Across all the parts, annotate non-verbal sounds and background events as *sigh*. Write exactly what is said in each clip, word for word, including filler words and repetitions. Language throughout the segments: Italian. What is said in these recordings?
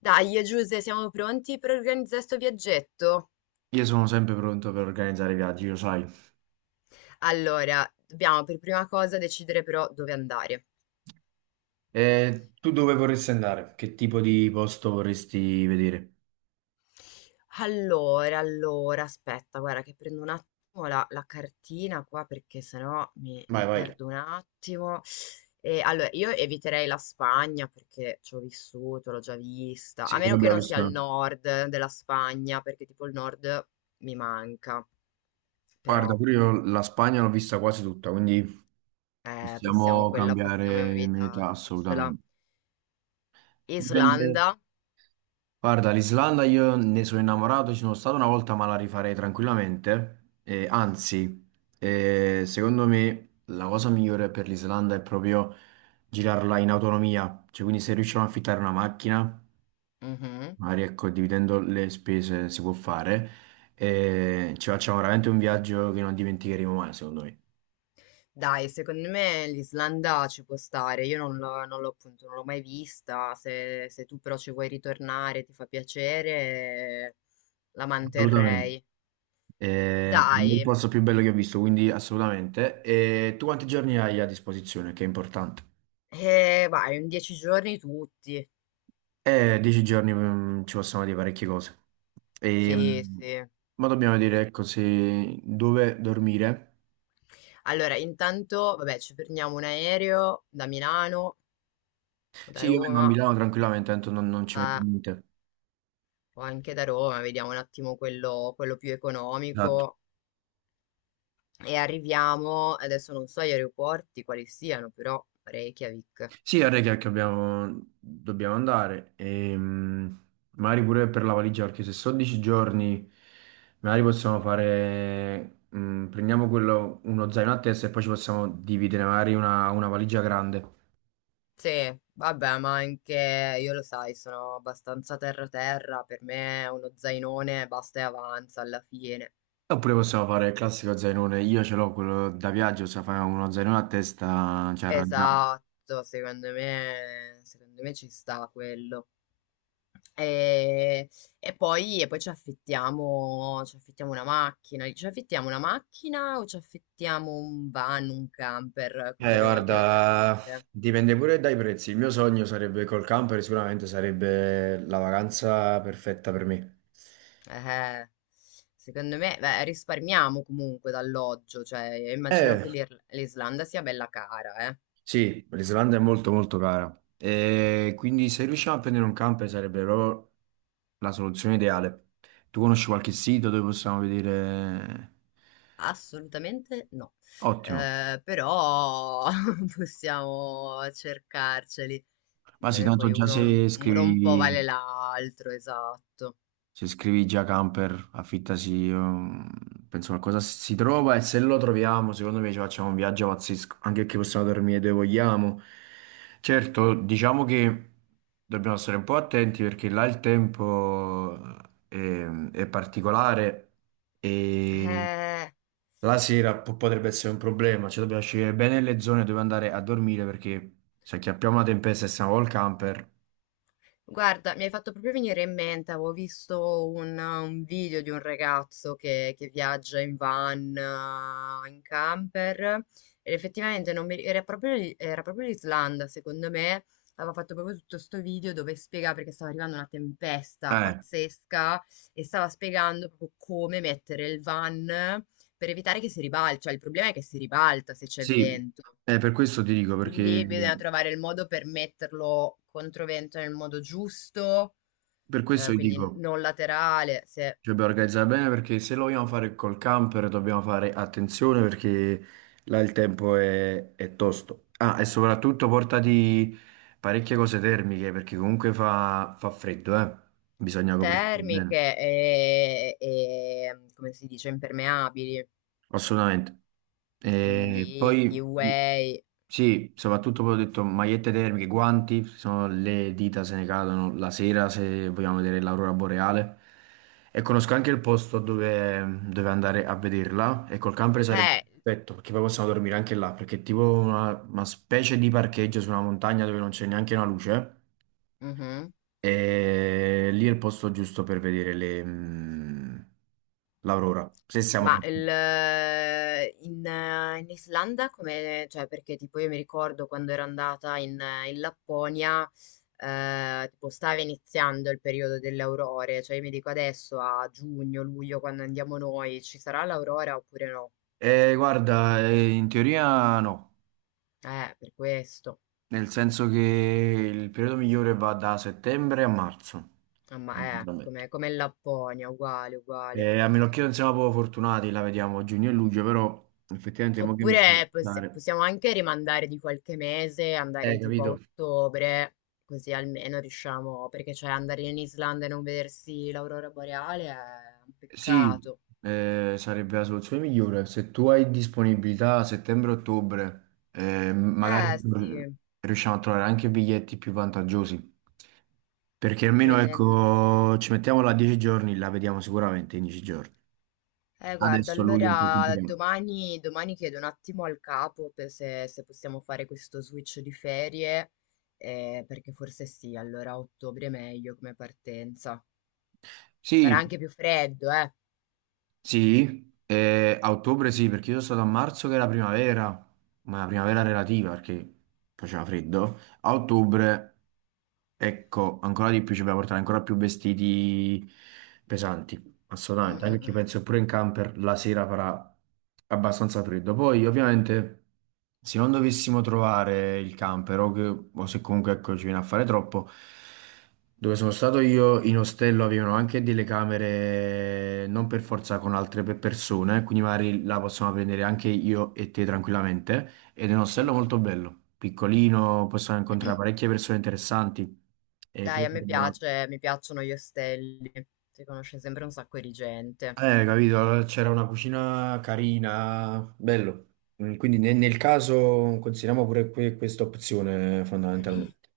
Dai, Giuse, siamo pronti per organizzare sto viaggetto? Io sono sempre pronto per organizzare viaggi, lo sai. Allora, dobbiamo per prima cosa decidere però dove andare. E tu dove vorresti andare? Che tipo di posto vorresti vedere? Allora, allora, aspetta, guarda che prendo un attimo la, la cartina qua perché sennò mi, Vai, mi vai. perdo un attimo. E, allora, io eviterei la Spagna perché ci ho vissuto, l'ho già vista, a Sì, che meno che abbiamo non sia il visto. nord della Spagna perché tipo il nord mi manca, Guarda, però pure io la Spagna l'ho vista quasi tutta, quindi eh, possiamo, possiamo quella possiamo cambiare meta evitarcela. assolutamente. Dipende. Islanda? Guarda, l'Islanda io ne sono innamorato, ci sono stato una volta, ma la rifarei tranquillamente. E anzi, eh, secondo me la cosa migliore per l'Islanda è proprio girarla in autonomia, cioè quindi se riusciamo a affittare una macchina. Mhm. Magari ecco, dividendo le spese si può fare e ci facciamo veramente un viaggio che non dimenticheremo mai, secondo me. Dai, secondo me l'Islanda ci può stare. Io non l'ho non l'ho appunto, non l'ho mai vista. Se, se tu però ci vuoi ritornare, ti fa piacere, la Assolutamente. manterrei. Eh, per me è il Dai, posto più bello che ho visto, quindi assolutamente. E tu quanti giorni hai a disposizione? Che è importante. eh, vai, in dieci giorni tutti. Eh, dieci giorni mm, ci possono dire parecchie cose. E, Sì, mm, sì. ma dobbiamo dire, Che- ecco, se dove dormire. Allora, intanto, vabbè, ci prendiamo un aereo da Milano o da Sì, io vengo a Roma, Milano tranquillamente, tanto non, non ci metto eh, niente. o anche da Roma, vediamo un attimo quello quello più Esatto. economico. E arriviamo, adesso non so gli aeroporti quali siano, però Reykjavik. Sì, ora che che abbiamo, dobbiamo andare, ehm, magari pure per la valigia, perché se sono dieci giorni, magari possiamo fare, mm, prendiamo quello, uno zaino a testa e poi ci possiamo dividere magari una, una valigia grande. Sì, vabbè, ma anche io lo sai, sono abbastanza terra-terra, per me uno zainone basta e avanza alla fine. Oppure possiamo fare il classico zainone, io ce l'ho quello da viaggio, se fai uno zainone a testa ci arrangiamo. Esatto, secondo me, secondo me ci sta quello. E, e poi, e poi ci affittiamo, ci affittiamo una macchina, ci affittiamo una macchina o ci affittiamo un van, un camper, così Eh, abbiamo anche da guarda, dormire. dipende pure dai prezzi. Il mio sogno sarebbe col camper, sicuramente sarebbe la vacanza perfetta per me. Eh, secondo me, beh, risparmiamo comunque d'alloggio, cioè immagino Eh, che l'Ir- l'Islanda sia bella cara, eh. Sì, l'Islanda è molto molto cara. E quindi se riusciamo a prendere un camper sarebbe proprio la soluzione ideale. Tu conosci qualche sito dove possiamo vedere? Assolutamente no. Ottimo. Eh, però *laughs* possiamo cercarceli. Ma sì, Eh, tanto Poi già uno, se uno un po' vale scrivi. l'altro, esatto. Se scrivi già camper, affittasi, ehm, penso qualcosa si trova e se lo troviamo, secondo me ci facciamo un viaggio pazzesco, anche perché possiamo dormire dove vogliamo. Certo, diciamo che dobbiamo stare un po' attenti perché là il tempo è, è particolare e Eh. la sera po- potrebbe essere un problema, cioè dobbiamo scegliere bene le zone dove andare a dormire perché se acchiappiamo una tempesta e siamo col camper, Guarda, mi hai fatto proprio venire in mente, avevo visto un, un video di un ragazzo che, che viaggia in van, eh, in camper, ed effettivamente non mi- era proprio, l- era proprio l'Islanda, secondo me, aveva fatto proprio tutto sto video dove spiega perché stava arrivando una tempesta eh, pazzesca e stava spiegando proprio come mettere il van per evitare che si ribalta, cioè il problema è che si ribalta se c'è sì, vento. eh, per questo ti dico perché... Quindi bisogna trovare il modo per metterlo contro vento nel modo giusto, Per questo eh, vi quindi dico, non laterale, se cioè, dobbiamo organizzare bene perché se lo vogliamo fare col camper dobbiamo fare attenzione perché là il tempo è, è tosto. Ah, e soprattutto portati parecchie cose termiche perché comunque fa, fa freddo, eh. Bisogna coprirsi bene. termiche e, e, come si dice, impermeabili, Assolutamente. E quindi poi i- Q A. sì, soprattutto poi ho detto magliette termiche, guanti, sono le dita se ne cadono la sera se vogliamo vedere l'aurora boreale. E conosco anche il posto dove, dove andare a vederla e col camper sarebbe Eh, perfetto perché poi possiamo dormire anche là perché è tipo una, una specie di parcheggio su una montagna dove non c'è neanche una luce mhm. e lì è il posto giusto per vedere le, mm, l'aurora, se siamo Ma il, fortunati. eh, in, eh, in Islanda come, cioè perché tipo io mi ricordo quando ero andata in, eh, in Lapponia, eh, tipo stava iniziando il periodo delle aurore, cioè io mi dico adesso a giugno, luglio, quando andiamo noi, ci sarà l'aurora oppure no? Eh, guarda, eh, in teoria no, Eh, per questo. nel senso che il periodo migliore va da settembre a marzo, Ah, ma è veramente. come, come in Lapponia, uguale, uguale. Eh, a meno che non siamo proprio fortunati, la vediamo a giugno e luglio, però effettivamente mo che mi ci devo Oppure possi- pensare. possiamo anche rimandare di qualche mese, Eh, andare tipo a capito? ottobre, così almeno riusciamo, perché cioè andare in Islanda e non vedersi l'aurora boreale è un Sì, peccato. eh, sarebbe la soluzione migliore. Se tu hai disponibilità a settembre-ottobre, eh, magari Eh mm, sì, riusciamo a trovare anche biglietti più vantaggiosi. Perché almeno prendendo... ecco, ci mettiamo là dieci giorni, la vediamo sicuramente in dieci giorni. Eh guarda, Adesso a luglio è un po' allora complicato. domani, domani chiedo un attimo al capo per se, se possiamo fare questo switch di ferie, eh, perché forse sì, allora a ottobre è meglio come partenza. Farà Sì, anche più freddo, eh. sì, eh, a ottobre sì, perché io sono stato a marzo che era primavera, ma la primavera relativa perché faceva freddo. A ottobre, ecco, ancora di più ci dobbiamo portare ancora più vestiti pesanti. Mm, Assolutamente, anche mm, perché mm. penso pure in camper la sera farà abbastanza freddo. Poi, ovviamente, se non dovessimo trovare il camper o, che- o se comunque ecco, ci viene a fare troppo, dove sono stato io in ostello avevano anche delle camere non per forza con altre pe- persone, quindi magari la possiamo prendere anche io e te tranquillamente. Ed è un ostello Mhm. molto bello, piccolino, possiamo incontrare parecchie persone interessanti. E Dai, poi a me piace, mi piacciono gli ostelli. Si conosce sempre un sacco di gente. eh, capito, allora c'era una cucina carina, bello. Mm, quindi ne- nel, caso consideriamo pure que- questa Mm. opzione fondamentalmente.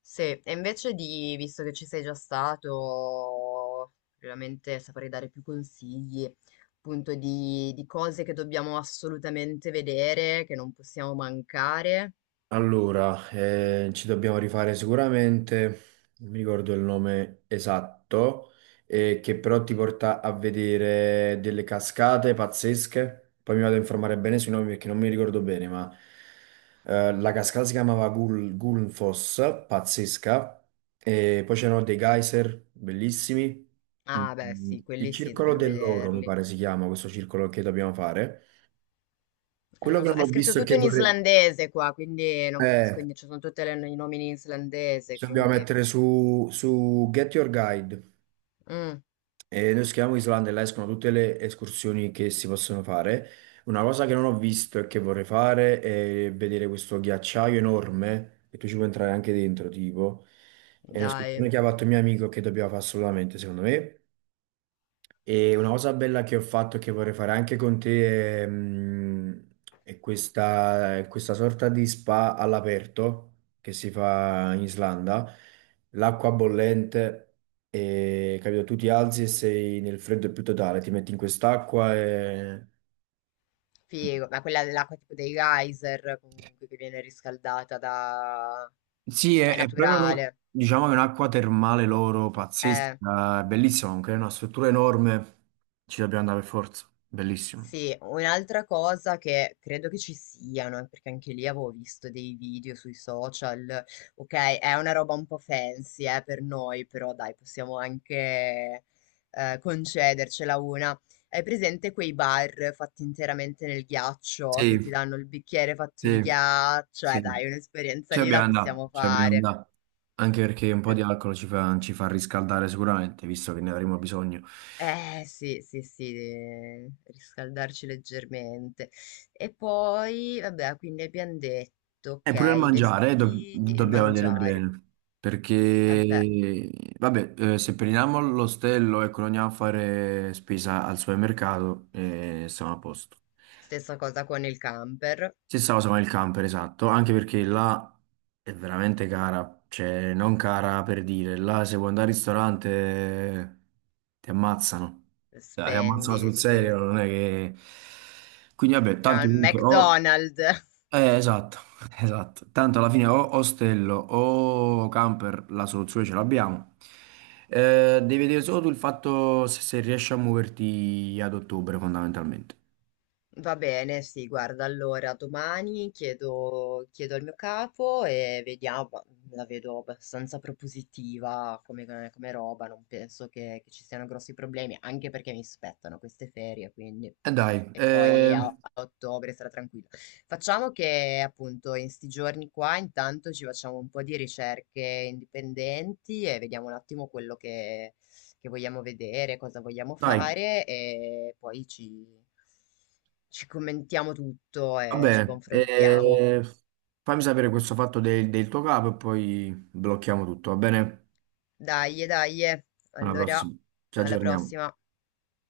Sì, e invece di, visto che ci sei già stato, veramente saprei dare più consigli, appunto, di, di cose che dobbiamo assolutamente vedere, che non possiamo mancare. Allora, eh, ci dobbiamo rifare sicuramente, non mi ricordo il nome esatto, eh, che però ti porta a vedere delle cascate pazzesche. Poi mi vado a informare bene sui nomi perché non mi ricordo bene, ma eh, la cascata si chiamava Gul Gulnfoss, pazzesca. E poi c'erano dei geyser bellissimi. Ah, beh, Mm, sì, il quelli sì, circolo dobbiamo dell'oro, mi vederli. pare si chiama questo circolo che dobbiamo fare. Eh, Quello che non so, non è ho scritto visto e tutto che in islandese qua, quindi non capisco vorrei... niente, ci sono tutti i nomi in islandese, Ci dobbiamo quindi... mettere su, su Get Your Guide Mm, e noi scriviamo Islanda e là escono tutte le escursioni che si possono fare. Una cosa che non ho visto e che vorrei fare è vedere questo ghiacciaio enorme, che tu ci puoi entrare anche dentro, tipo. È un'escursione dai, che ha fatto il mio amico che dobbiamo fare assolutamente, secondo me. E una cosa bella che ho fatto e che vorrei fare anche con te è, mm, è questa, è questa sorta di spa all'aperto che si fa in Islanda, l'acqua bollente, e, capito? Tu ti alzi e sei nel freddo più totale, ti metti in quest'acqua e... figo. Ma quella dell'acqua tipo dei geyser comunque che viene riscaldata da... Sì, è, cioè è proprio una- naturale. diciamo che è un'acqua termale loro Eh. pazzesca, è bellissima, comunque è una struttura enorme, ci dobbiamo andare per forza, bellissimo. Sì, un'altra cosa che credo che ci siano, eh, perché anche lì avevo visto dei video sui social, ok, è una roba un po' fancy, eh, per noi, però dai, possiamo anche eh, concedercela una. Hai presente quei bar fatti interamente nel ghiaccio, che ti Sì, danno il bicchiere fatto di sì, ghiaccio? Eh sì. dai, un'esperienza Ci lì abbiamo la andato, possiamo ci abbiamo fare. andato. Anche perché un po' di Ehm, alcol ci fa, ci fa riscaldare sicuramente, visto che ne avremo bisogno. Eh sì, sì, sì, eh, riscaldarci leggermente. E poi, vabbè, quindi abbiamo detto, ok, E pure il i mangiare, eh, dob- vestiti, il dobbiamo vedere mangiare. bene. Vabbè, Perché, vabbè, eh, se prendiamo l'ostello, ecco, non andiamo a fare spesa al supermercato e siamo a posto. stessa cosa con il camper, Stessa cosa con il camper, esatto, anche perché là è veramente cara, cioè non cara per dire, là se vuoi andare al ristorante ti ammazzano. Eh, ti dai. Ammazzano spendi, sul sì. serio, non è che... Quindi vabbè, tanto Al comunque o... McDonald's. Eh, esatto, *laughs* esatto, tanto alla fine o ostello o camper la soluzione ce l'abbiamo. Eh, devi vedere solo tu il fatto se, se riesci a muoverti ad ottobre fondamentalmente. Va bene, sì, guarda, allora domani chiedo, chiedo al mio capo e vediamo, ma la vedo abbastanza propositiva come, come roba, non penso che, che ci siano grossi problemi, anche perché mi spettano queste ferie, quindi... E dai, E eh, poi a, a ottobre sarà tranquillo. Facciamo che appunto in sti giorni qua intanto ci facciamo un po' di ricerche indipendenti e vediamo un attimo quello che vogliamo vedere, cosa vogliamo dai. fare e poi ci, ci commentiamo tutto Va e ci bene, confrontiamo. eh, fammi sapere questo fatto del, del tuo capo e poi blocchiamo tutto, va bene? Dai, dai, Alla allora prossima, ci alla aggiorniamo. prossima.